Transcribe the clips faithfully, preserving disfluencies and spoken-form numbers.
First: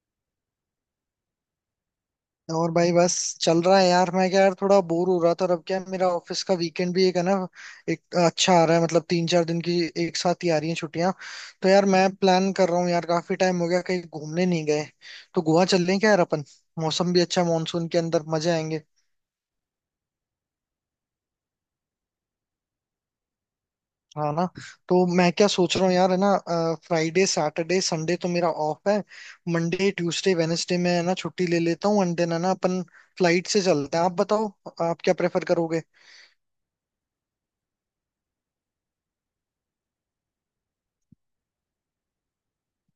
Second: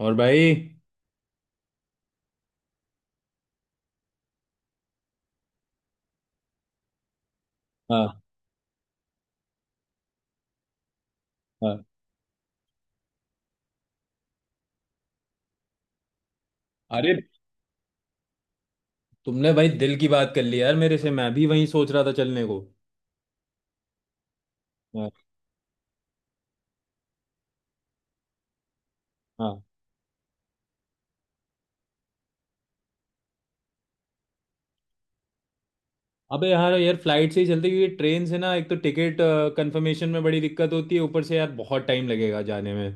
और भाई। और भाई बस चल रहा है यार। मैं क्या यार थोड़ा बोर हो रहा था और अब क्या है, मेरा ऑफिस का वीकेंड भी एक है ना। एक हाँ, अच्छा आ रहा है मतलब तीन चार दिन की एक साथ ही आ रही है छुट्टियां। तो हाँ। यार मैं प्लान कर रहा हूँ यार काफी टाइम हो गया कहीं घूमने नहीं गए। तो गोवा चल रहे हैं क्या यार अपन। मौसम अरे, भी अच्छा है मानसून के अंदर मजे आएंगे। तुमने भाई दिल की बात कर ली यार मेरे से। मैं भी वहीं सोच रहा था चलने को। हाँ ना। तो हाँ, मैं क्या सोच रहा हूँ यार है ना। फ्राइडे सैटरडे संडे तो मेरा ऑफ है। हाँ। मंडे ट्यूसडे वेनेसडे में है ना छुट्टी ले लेता हूँ एंड देन है ना अपन फ्लाइट से चलते हैं। आप बताओ आप क्या प्रेफर करोगे। अबे यार यार फ्लाइट से ही चलते, क्योंकि ट्रेन से ना एक तो टिकट कंफर्मेशन में बड़ी दिक्कत होती है, ऊपर से यार बहुत टाइम लगेगा जाने में।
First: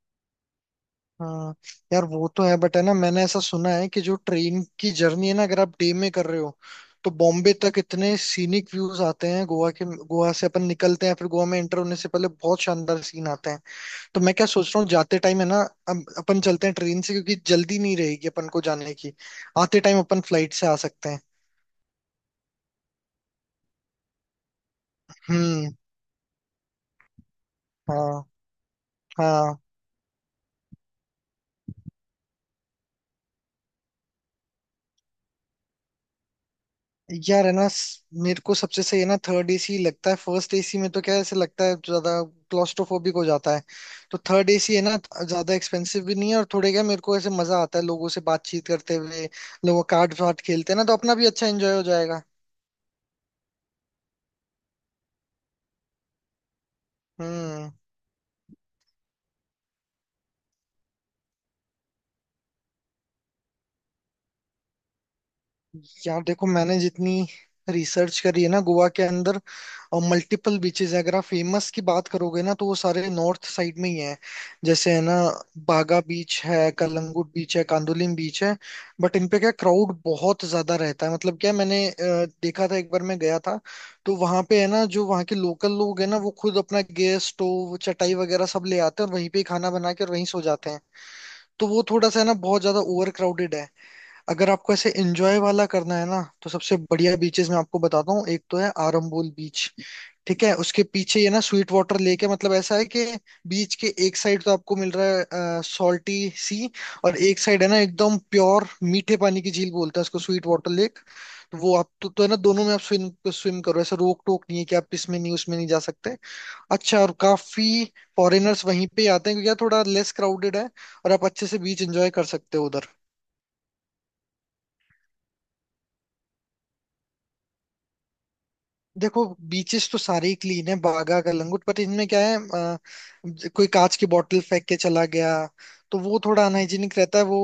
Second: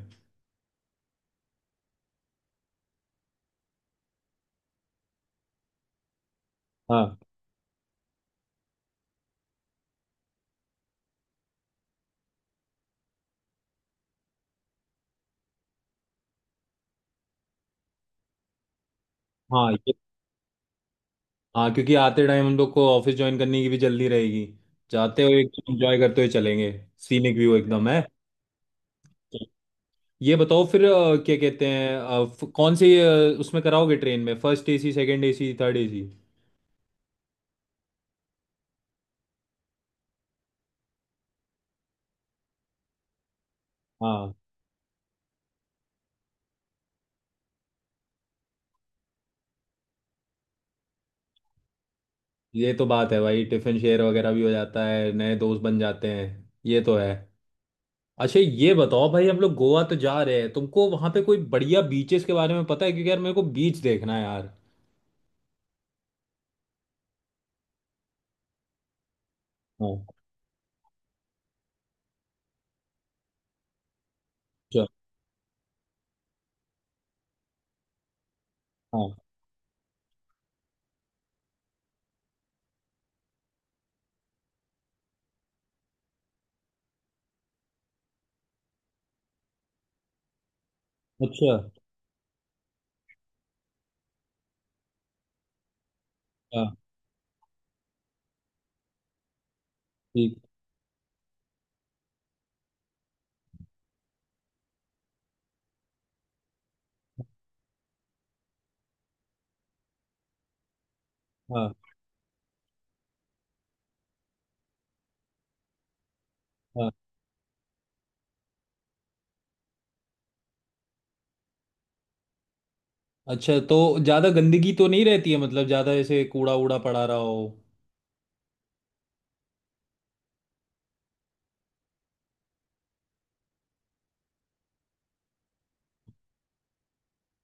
हाँ यार वो तो है बट है ना मैंने ऐसा सुना है कि जो ट्रेन की जर्नी है ना अगर आप डे में कर रहे हो तो हाँ, बॉम्बे तक इतने सीनिक व्यूज आते हैं गोवा के। गोवा से अपन निकलते हैं फिर गोवा में एंटर होने से पहले बहुत शानदार सीन आते हैं। तो मैं क्या सोच रहा हूँ जाते टाइम है ना अब अपन चलते हैं ट्रेन से क्योंकि जल्दी नहीं रहेगी अपन को जाने की। हाँ, आते ये। टाइम अपन फ्लाइट से आ सकते हैं। हाँ, क्योंकि आते टाइम हम लोग को ऑफिस ज्वाइन करने की भी जल्दी रहेगी। जाते हुए एकदम हम्म। एंजॉय करते हुए चलेंगे। सीनिक व्यू एकदम है। हाँ। हाँ। ये बताओ फिर अ, क्या कहते हैं अ, फ- कौन सी अ, उसमें कराओगे ट्रेन में, first AC, second AC, third AC? यार है ना स- मेरे को सबसे सही है ना थर्ड एसी लगता है। फर्स्ट एसी में तो क्या है, ऐसे लगता है ज्यादा क्लॉस्ट्रोफोबिक हो जाता है। तो हाँ, थर्ड एसी है ना ज्यादा एक्सपेंसिव भी नहीं है और थोड़े क्या मेरे को ऐसे मजा आता है लोगों से बातचीत करते हुए। लोग कार्ड वार्ड खेलते हैं ना तो अपना भी अच्छा एंजॉय हो जाएगा। ये तो बात है भाई। टिफिन शेयर वगैरह भी हो जाता है, नए दोस्त बन जाते हैं। ये तो है। हम्म। अच्छा, ये बताओ भाई, हम लोग गोवा तो जा रहे हैं, तुमको वहां पे कोई बढ़िया बीचेस के बारे में पता है? क्योंकि यार मेरे को बीच देखना है यार। यार देखो मैंने जितनी रिसर्च करी है ना गोवा के अंदर और हाँ। मल्टीपल बीचेस हैं। अगर आप फेमस की बात करोगे ना तो वो सारे नॉर्थ साइड में ही हैं। अच्छा। जैसे है ना बागा बीच है कलंगुट बीच है कांदोलिम बीच है। हाँ। बट इन पे क्या क्राउड बहुत ज्यादा रहता है मतलब क्या मैंने अ, देखा था एक बार मैं गया था। तो वहां पे है ना जो वहाँ के लोकल लोग हैं ना वो खुद अपना गैस स्टोव चटाई वगैरह सब ले आते हैं और वहीं पे ही खाना बना के और वहीं सो जाते हैं। अच्छा। तो वो थोड़ा सा है ना बहुत ज्यादा ओवर क्राउडेड है। अगर आपको ऐसे एंजॉय वाला करना है ना तो हाँ। सबसे बढ़िया बीचेस मैं आपको बताता हूँ। एक तो है आरंबोल बीच। ठीक। ठीक है उसके पीछे ये ना स्वीट वाटर लेक है। मतलब ऐसा है कि बीच के एक साइड तो आपको मिल रहा है सॉल्टी सी और एक साइड है ना एकदम प्योर मीठे पानी की झील बोलते हैं उसको स्वीट वाटर लेक। तो वो हाँ। आप तो, तो है ना दोनों में आप स्विम स्विम करो ऐसा रोक टोक नहीं है कि आप इसमें नहीं उसमें नहीं जा सकते। हाँ। अच्छा और काफी फॉरेनर्स वहीं पे आते हैं क्योंकि यार थोड़ा लेस क्राउडेड है और आप अच्छे से बीच एंजॉय कर सकते हो उधर। अच्छा, तो ज्यादा गंदगी तो नहीं रहती है? मतलब ज्यादा ऐसे कूड़ा वूड़ा पड़ा रहा हो? देखो बीचेस तो सारे ही क्लीन है बागा कलंगुट पर इनमें क्या है अ, ज- कोई कांच की बोतल फेंक के चला गया। तो वो थोड़ा अनहाइजीनिक रहता है। वो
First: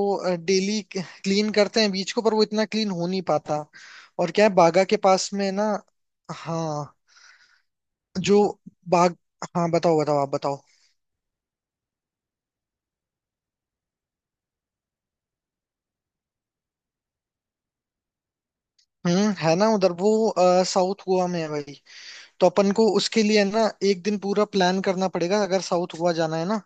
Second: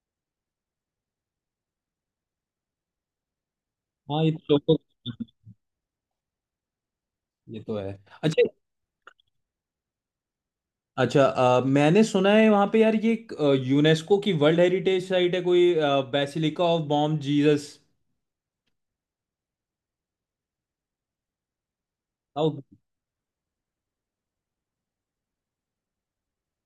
डेली क्लीन करते हैं बीच को पर वो इतना क्लीन हो नहीं पाता। हाँ, ये और क्या तो है लोगों। बागा के पास में ना हाँ ये तो है। जो अच्छा। बाग। हाँ बताओ बताओ आप बताओ। अच्छा, अ, मैंने सुना है वहां पे यार, ये यूनेस्को की वर्ल्ड हेरिटेज साइट है कोई, बेसिलिका ऑफ बॉम जीसस। हम्म है ना उधर वो साउथ गोवा में है भाई। तो साउथ। अपन को उसके लिए ना एक दिन पूरा प्लान करना पड़ेगा अगर साउथ गोवा जाना है ना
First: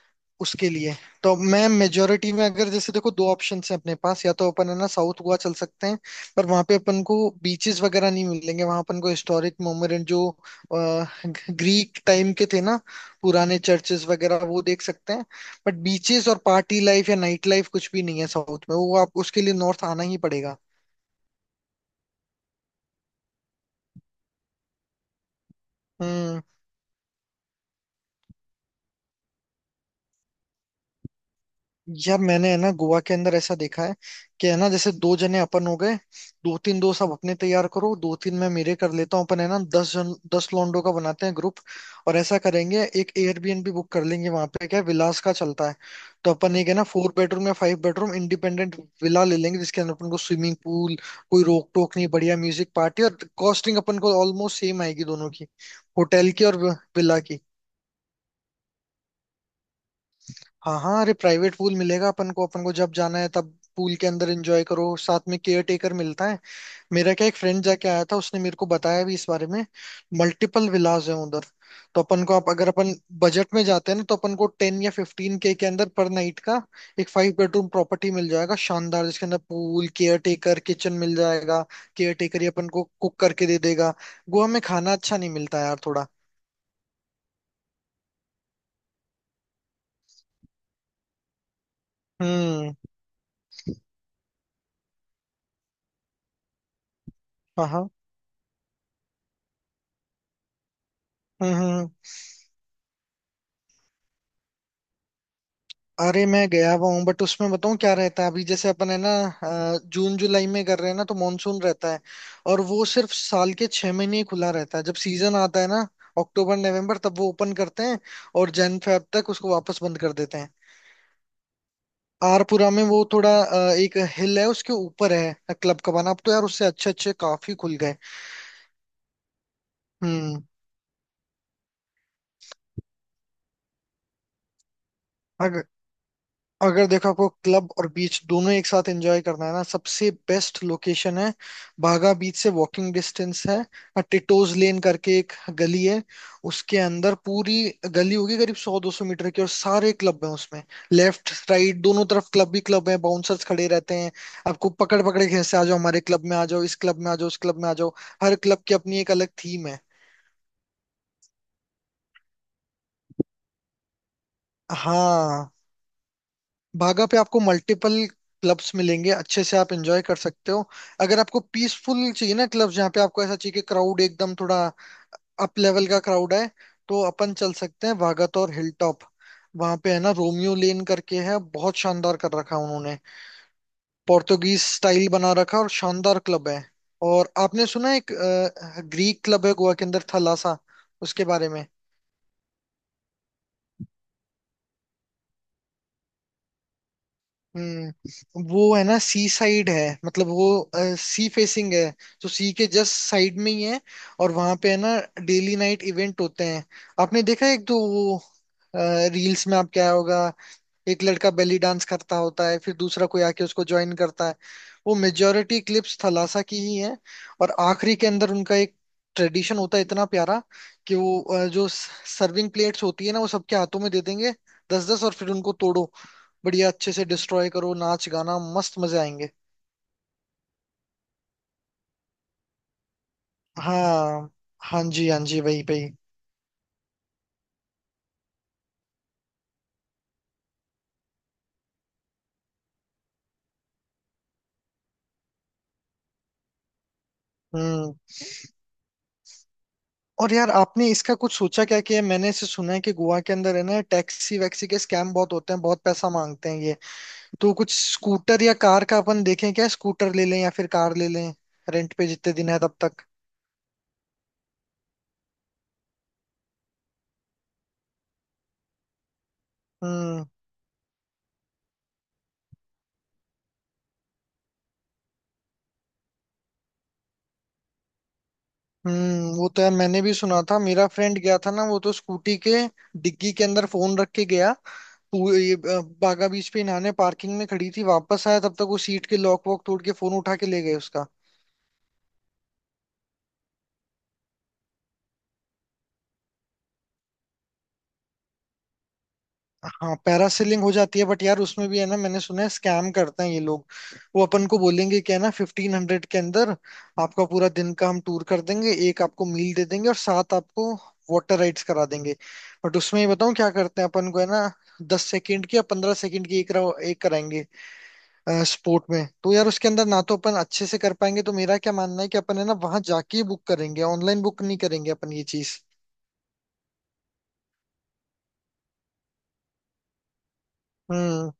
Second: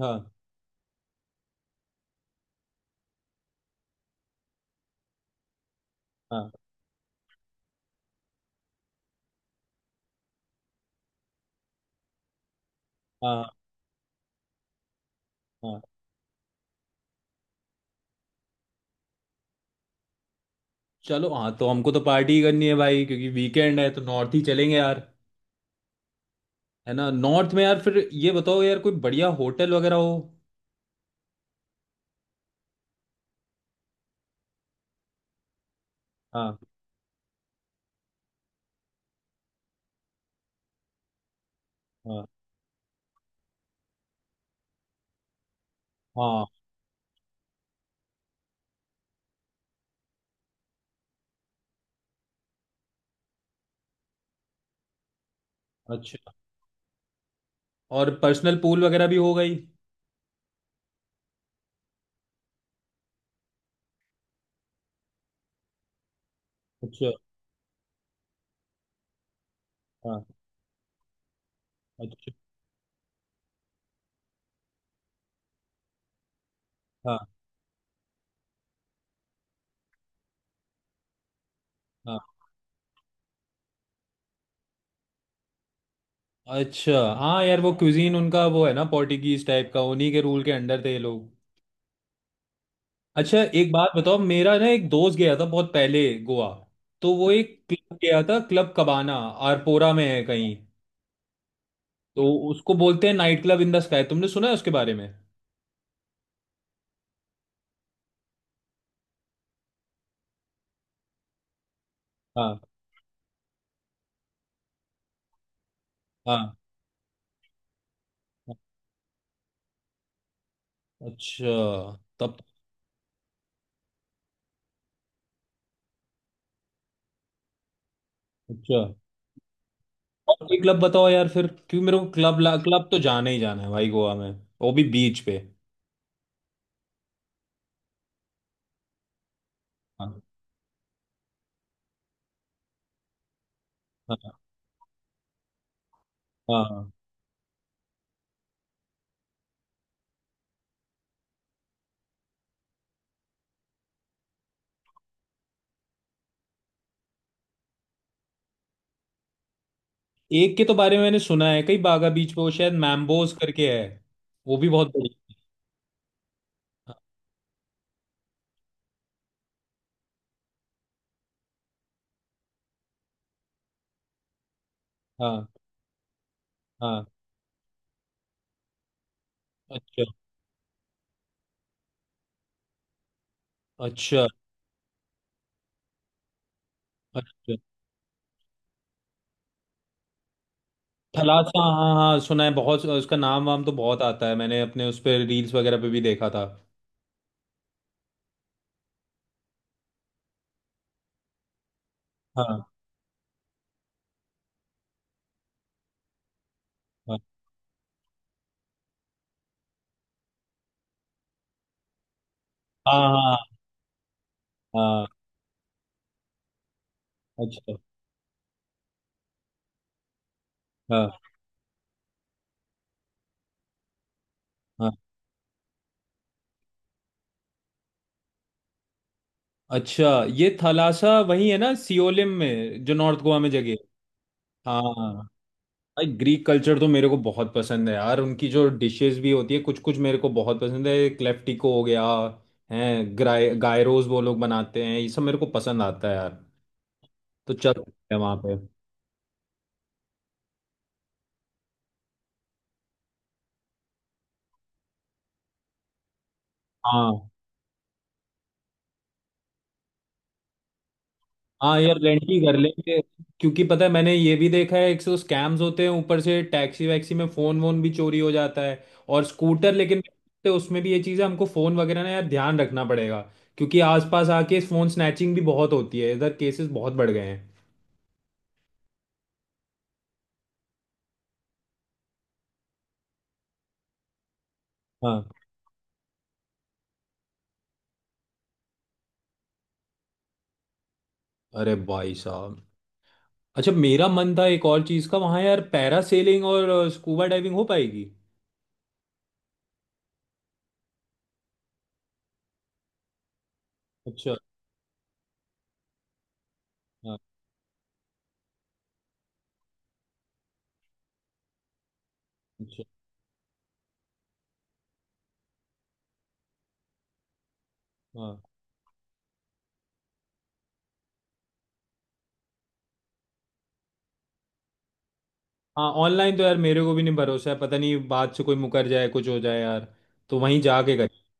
हाँ। उसके लिए। तो मैं मेजोरिटी में अगर जैसे देखो दो ऑप्शन है अपने पास या तो अपन है ना साउथ गोवा चल सकते हैं पर हाँ। वहां पे अपन को बीचेस वगैरह नहीं मिलेंगे। वहां अपन को हिस्टोरिक मोन्यूमेंट जो ग्रीक टाइम के थे ना हाँ। पुराने चर्चेस वगैरह वो देख सकते हैं। बट हाँ। बीचेस और पार्टी लाइफ या नाइट लाइफ कुछ भी नहीं है साउथ में। वो आप उसके लिए नॉर्थ आना ही पड़ेगा। चलो, हाँ, तो हमको तो पार्टी करनी है भाई क्योंकि वीकेंड है, तो नॉर्थ ही चलेंगे यार। हम्म। है ना, नॉर्थ में यार, फिर ये बताओ यार, कोई बढ़िया होटल वगैरह हो। यार मैंने है ना गोवा के अंदर ऐसा देखा है कि है ना जैसे दो जने अपन हो गए दो हाँ। तीन दोस्त आप अपने तैयार करो दो तीन मैं मेरे कर लेता हूँ अपन है ना दस जन दस लोंडो का बनाते हैं ग्रुप। और हाँ। ऐसा करेंगे एक एयरबीएनबी बुक कर लेंगे। वहां पे क्या है, विलास का चलता है। तो हाँ। अपन एक है ना फोर बेडरूम या फाइव बेडरूम इंडिपेंडेंट विला ले लेंगे जिसके अंदर अपन को स्विमिंग पूल कोई रोक टोक नहीं बढ़िया म्यूजिक पार्टी और कॉस्टिंग अपन को ऑलमोस्ट सेम आएगी दोनों की। होटल अच्छा, की और विला की। और पर्सनल पूल वगैरह भी हो गई। हाँ हाँ अरे प्राइवेट पूल मिलेगा अपन को। अपन को जब जाना है तब पूल के अंदर एंजॉय करो। साथ में केयर टेकर मिलता है। अच्छा। मेरा क्या एक फ्रेंड जाके आया था उसने मेरे को बताया भी इस बारे में। हाँ। मल्टीपल विलाज हैं उधर। तो अपन अच्छा। को आप अगर अपन बजट में जाते हैं ना तो अपन को टेन या फिफ्टीन के के अंदर पर नाइट का एक हाँ। फाइव बेडरूम प्रॉपर्टी मिल जाएगा शानदार जिसके अंदर पूल केयर टेकर किचन मिल जाएगा। केयर हाँ। टेकर ही अपन को कुक करके दे देगा। गोवा में खाना अच्छा नहीं मिलता यार थोड़ा। अच्छा, हाँ यार वो क्यूजीन उनका वो है ना पोर्टुगीज टाइप का, उन्हीं के रूल के अंडर थे ये लोग। हम्म। अच्छा, एक बात बताओ, मेरा ना एक दोस्त गया था बहुत पहले गोवा। तो वो एक हाँ। हाँ। क्लब गया था, क्लब कबाना। आरपोरा में है कहीं। हम्म। हम्म। हम्म। तो उसको बोलते हैं night club in the sky. तुमने सुना है उसके बारे में? अरे मैं गया हुआ हूँ बट उसमें बताऊँ क्या रहता है अभी जैसे अपन है ना अ, जून जुलाई में कर रहे हैं ना तो मानसून रहता है। हाँ, और वो सिर्फ साल के छह महीने ही खुला रहता है जब सीजन आता है ना हाँ। अक्टूबर नवंबर तब वो ओपन करते हैं। और जन फेब तक उसको वापस बंद कर देते हैं। अच्छा। तब। आरपुरा में वो थोड़ा अ, एक हिल है उसके ऊपर है क्लब का बना। अब तो यार उससे अच्छे अच्छे काफी खुल गए। अच्छा, और हम्म। कोई क्लब बताओ यार फिर, क्योंकि मेरे को क्लब क्लब तो जाना ही जाना है भाई गोवा में। वो भी बीच पे। अगर देखो आपको क्लब और बीच दोनों एक साथ एंजॉय करना है ना सबसे हाँ। बेस्ट लोकेशन है बागा बीच से वॉकिंग डिस्टेंस है। हाँ। टिटोज लेन करके एक गली है। उसके हाँ। अंदर पूरी गली होगी करीब सौ दो सौ मीटर की और सारे क्लब हैं उसमें। लेफ्ट राइट दोनों तरफ क्लब ही क्लब है। बाउंसर्स खड़े रहते हैं आपको पकड़ पकड़ के खींचते आ जाओ हमारे क्लब में आ जाओ इस क्लब में आ जाओ उस क्लब में आ जाओ। हर क्लब की अपनी एक अलग थीम है। एक के तो बारे में मैंने सुना है, कई बागा बीच पे, वो शायद मैम्बोज करके है। वो भी बहुत बड़ी। हाँ। भागा पे आपको मल्टीपल क्लब्स मिलेंगे अच्छे से आप एंजॉय कर सकते हो। अगर आपको पीसफुल चाहिए ना क्लब्स जहाँ पे आपको ऐसा चाहिए कि क्राउड एकदम थोड़ा हाँ। अप लेवल का क्राउड है तो हाँ। अपन चल सकते हैं वागातोर हिल टॉप। वहां पे है अच्छा। ना रोमियो लेन करके है। बहुत शानदार कर रखा है उन्होंने। अच्छा। पोर्तुगीज स्टाइल बना रखा है और शानदार क्लब है। और अच्छा, आपने सुना है एक ग्रीक क्लब है गोवा के अंदर थलासा उसके बारे थलासा, में। हाँ, हाँ, सुना है बहुत, उसका नाम वाम तो बहुत आता है, मैंने अपने उस पर रील्स वगैरह पे भी देखा था। हम्म वो है ना सी साइड है मतलब वो सी फेसिंग है। तो हाँ, सी हाँ। के जस्ट साइड में ही है। और वहां पे है ना डेली नाइट इवेंट होते हैं। आपने देखा है एक तो वो रील्स में। आप क्या होगा एक लड़का बेली डांस करता होता है फिर हाँ, दूसरा कोई हाँ, आके उसको ज्वाइन करता है। वो हाँ। मेजोरिटी क्लिप्स थलासा की ही है। और अच्छा। आखिरी के अंदर उनका एक ट्रेडिशन होता है इतना प्यारा कि हाँ, वो अ, जो सर्विंग प्लेट्स होती है ना वो सबके हाथों में दे देंगे। दस हाँ। दस और फिर उनको तोड़ो। बढ़िया अच्छे से डिस्ट्रॉय करो नाच गाना मस्त मजे आएंगे। अच्छा, ये थलासा वही है ना सियोलिम में, जो नॉर्थ गोवा में जगह है? हाँ। हाँ जी हाँ हाँ। जी वही वही। भाई ग्रीक कल्चर तो मेरे को बहुत पसंद है यार। उनकी जो डिशेस भी होती है कुछ कुछ मेरे को बहुत पसंद है, क्लेफ्टिको हो गया है, ग्राय गायरोस वो लोग बनाते हैं, ये सब मेरे को पसंद आता है यार। तो चल हम्म। सकते हैं वहाँ पे। और यार आपने इसका कुछ सोचा क्या कि मैंने इसे सुना है कि गोवा के अंदर है ना टैक्सी वैक्सी के स्कैम बहुत होते हैं बहुत पैसा मांगते हैं। हाँ। तो कुछ स्कूटर या कार का अपन देखें क्या। स्कूटर ले लें या फिर कार ले लें हाँ, रेंट यार पे रेंट जितने ही दिन कर है तब लेंगे। तक। क्योंकि पता है, मैंने ये भी देखा है एक सौ स्कैम्स होते हैं, ऊपर से टैक्सी वैक्सी में फोन वोन भी चोरी हो जाता है। और स्कूटर लेकिन, हम्म। तो उसमें भी ये चीज़ है, हमको फोन वगैरह ना यार ध्यान रखना पड़ेगा। क्योंकि आसपास आके फोन स्नैचिंग भी बहुत होती है इधर, केसेस बहुत बढ़ गए हैं। हम्म वो तो यार मैंने भी सुना था मेरा फ्रेंड गया था ना वो तो स्कूटी के डिग्गी के अंदर फोन रख के गया। वो हाँ। ये, अ, बागा बीच पे इन्हाने पार्किंग में खड़ी थी वापस आया तब तक वो सीट के लॉक वॉक तोड़ के फोन उठा के ले गए उसका। अरे भाई साहब। अच्छा, मेरा मन था एक और चीज़ का वहाँ यार, पैरासेलिंग और स्कूबा डाइविंग हो पाएगी? हाँ पैरासेलिंग हो जाती है बट यार उसमें भी है ना मैंने सुना है स्कैम करते हैं ये लोग। वो अच्छा। अपन को बोलेंगे क्या है ना फिफ्टीन हंड्रेड के अंदर हाँ। आपका पूरा दिन का हम टूर कर देंगे। एक आपको मील दे देंगे और साथ आपको वाटर राइड्स करा देंगे। बट अच्छा। उसमें ये बताऊँ क्या करते हैं अपन को है ना दस सेकंड की या पंद्रह सेकंड की एक करा- एक कराएंगे हाँ। स्पोर्ट में। तो यार उसके अंदर ना तो अपन अच्छे से कर पाएंगे तो मेरा क्या मानना है कि अपन है ना वहां जाके बुक करेंगे ऑनलाइन बुक नहीं करेंगे अपन ये चीज। हाँ, ऑनलाइन तो यार मेरे को भी नहीं भरोसा है, पता नहीं बात से कोई मुकर जाए, कुछ हो जाए यार। तो वहीं जाके कर। हम्म।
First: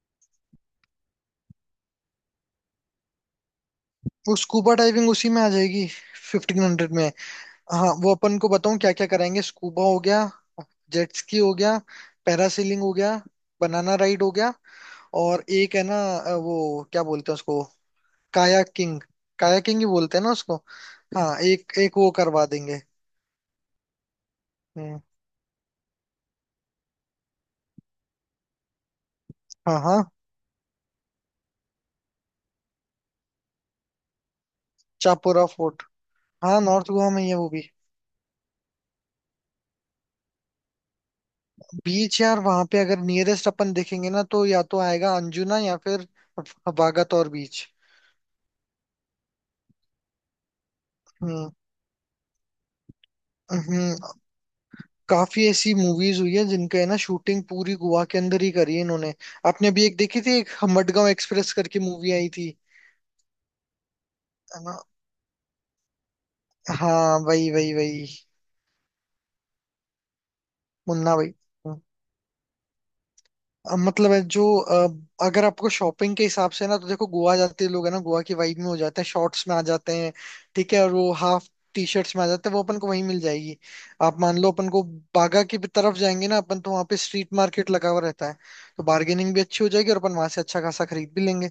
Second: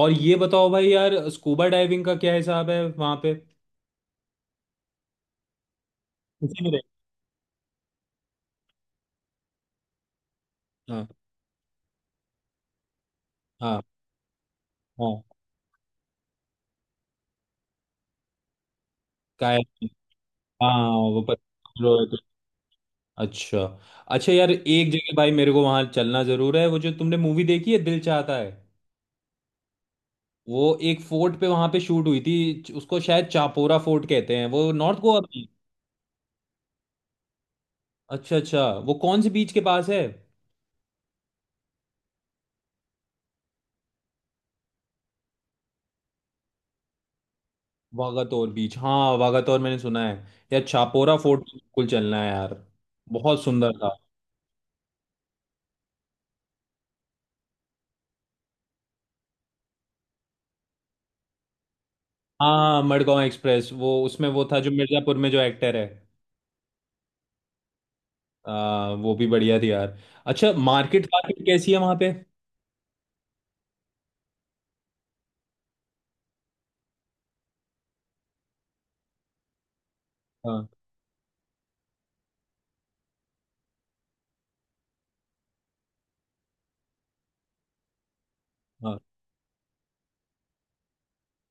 और ये बताओ भाई यार, स्कूबा डाइविंग का क्या हिसाब है वहां पे? वो स्कूबा डाइविंग उसी में आ जाएगी फिफ्टीन उसी में रहे? हंड्रेड में। हाँ वो अपन को बताऊं क्या क्या कराएंगे। स्कूबा हो गया हाँ। जेट स्की हो गया पैरासीलिंग हो गया हाँ। बनाना राइड हो गया। हाँ। और एक है ना अ, वो क्या बोलते हैं उसको कायाकिंग। कायाकिंग ही काया- बोलते हैं ना उसको। हाँ, वो हाँ एक एक वो पता। करवा देंगे। अच्छा। अच्छा यार, एक हम्म। जगह भाई मेरे को वहां चलना जरूर है। वो जो तुमने मूवी देखी है दिल चाहता है, हाँ। हाँ। वो एक फोर्ट पे वहां पे शूट हुई थी, उसको शायद चापोरा फोर्ट कहते हैं वो, नॉर्थ गोवा में। चापोरा फोर्ट। हाँ नॉर्थ गोवा में ही है वो भी। अच्छा, अच्छा, वो कौन से बीच के पास है? बीच यार वहां पे अगर नियरेस्ट अपन देखेंगे ना तो या तो आएगा अंजुना या फिर वागातोर बीच। वागातोर बीच, हाँ वागातोर मैंने सुना है। यार चापोरा फोर्ट हम्म। तो बिल्कुल चलना है यार, बहुत सुंदर था। हम्म। काफी ऐसी मूवीज हुई है जिनका है ना शूटिंग पूरी गोवा के अंदर ही करी है इन्होंने। आपने अभी एक देखी थी एक मडगांव एक्सप्रेस करके मूवी आई थी हाँ, मडगांव एक्सप्रेस, वो उसमें वो था है जो ना? मिर्जापुर में जो एक्टर है। हाँ वही वही वही। आ, वो भी बढ़िया थी यार। अच्छा, मार्केट मुन्ना भाई। मार्केट कैसी है हम्म। वहाँ पे? अ, मतलब है जो अ, अगर आपको शॉपिंग के हिसाब से ना तो देखो गोवा जाते लोग है ना गोवा की वाइब में हो जाते हैं शॉर्ट्स में आ जाते हैं। हाँ। ठीक है और वो हाफ टी शर्ट्स में आ जाते हैं वो अपन को वहीं मिल जाएगी। आप मान लो अपन को बागा की भी तरफ जाएंगे ना अपन तो वहाँ पे स्ट्रीट मार्केट लगा हुआ रहता है। तो हाँ। बार्गेनिंग भी अच्छी हो जाएगी और अपन वहां से अच्छा खासा खरीद भी लेंगे।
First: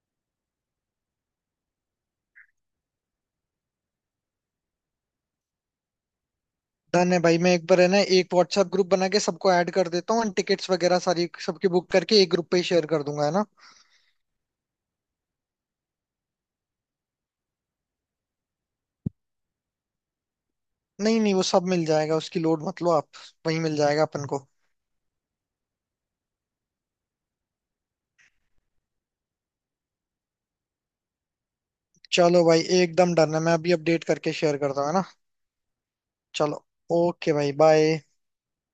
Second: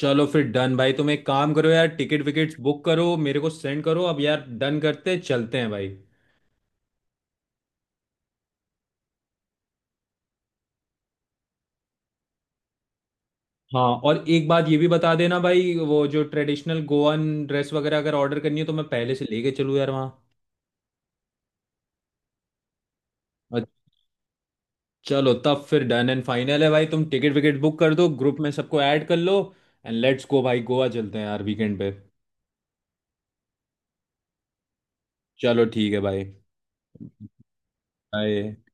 चलो फिर डन भाई, तुम एक काम करो यार, टिकट विकेट्स बुक करो, मेरे को सेंड करो अब यार, डन करते चलते हैं भाई। डन है भाई मैं एक बार है ना एक व्हाट्सएप ग्रुप बना के सबको ऐड कर देता हूँ टिकट्स वगैरह सारी सबकी बुक करके एक ग्रुप पे ही शेयर कर दूंगा है ना। हाँ, और एक बात ये भी बता देना भाई, वो जो ट्रेडिशनल गोवन ड्रेस वगैरह अगर ऑर्डर करनी है तो मैं पहले से लेके चलूँ यार वहाँ। नहीं नहीं वो सब मिल जाएगा उसकी लोड मत लो आप। वही मिल जाएगा अपन को। चलो तब फिर डन एंड फाइनल है भाई, तुम टिकट विकेट बुक कर दो, ग्रुप में सबको ऐड कर लो, एंड लेट्स गो भाई, गोवा चलते हैं यार वीकेंड पे। चलो भाई एकदम डन है मैं अभी अपडेट करके शेयर करता हूँ है ना। चलो ठीक है भाई। चलो। ओके भाई बाय। बाय।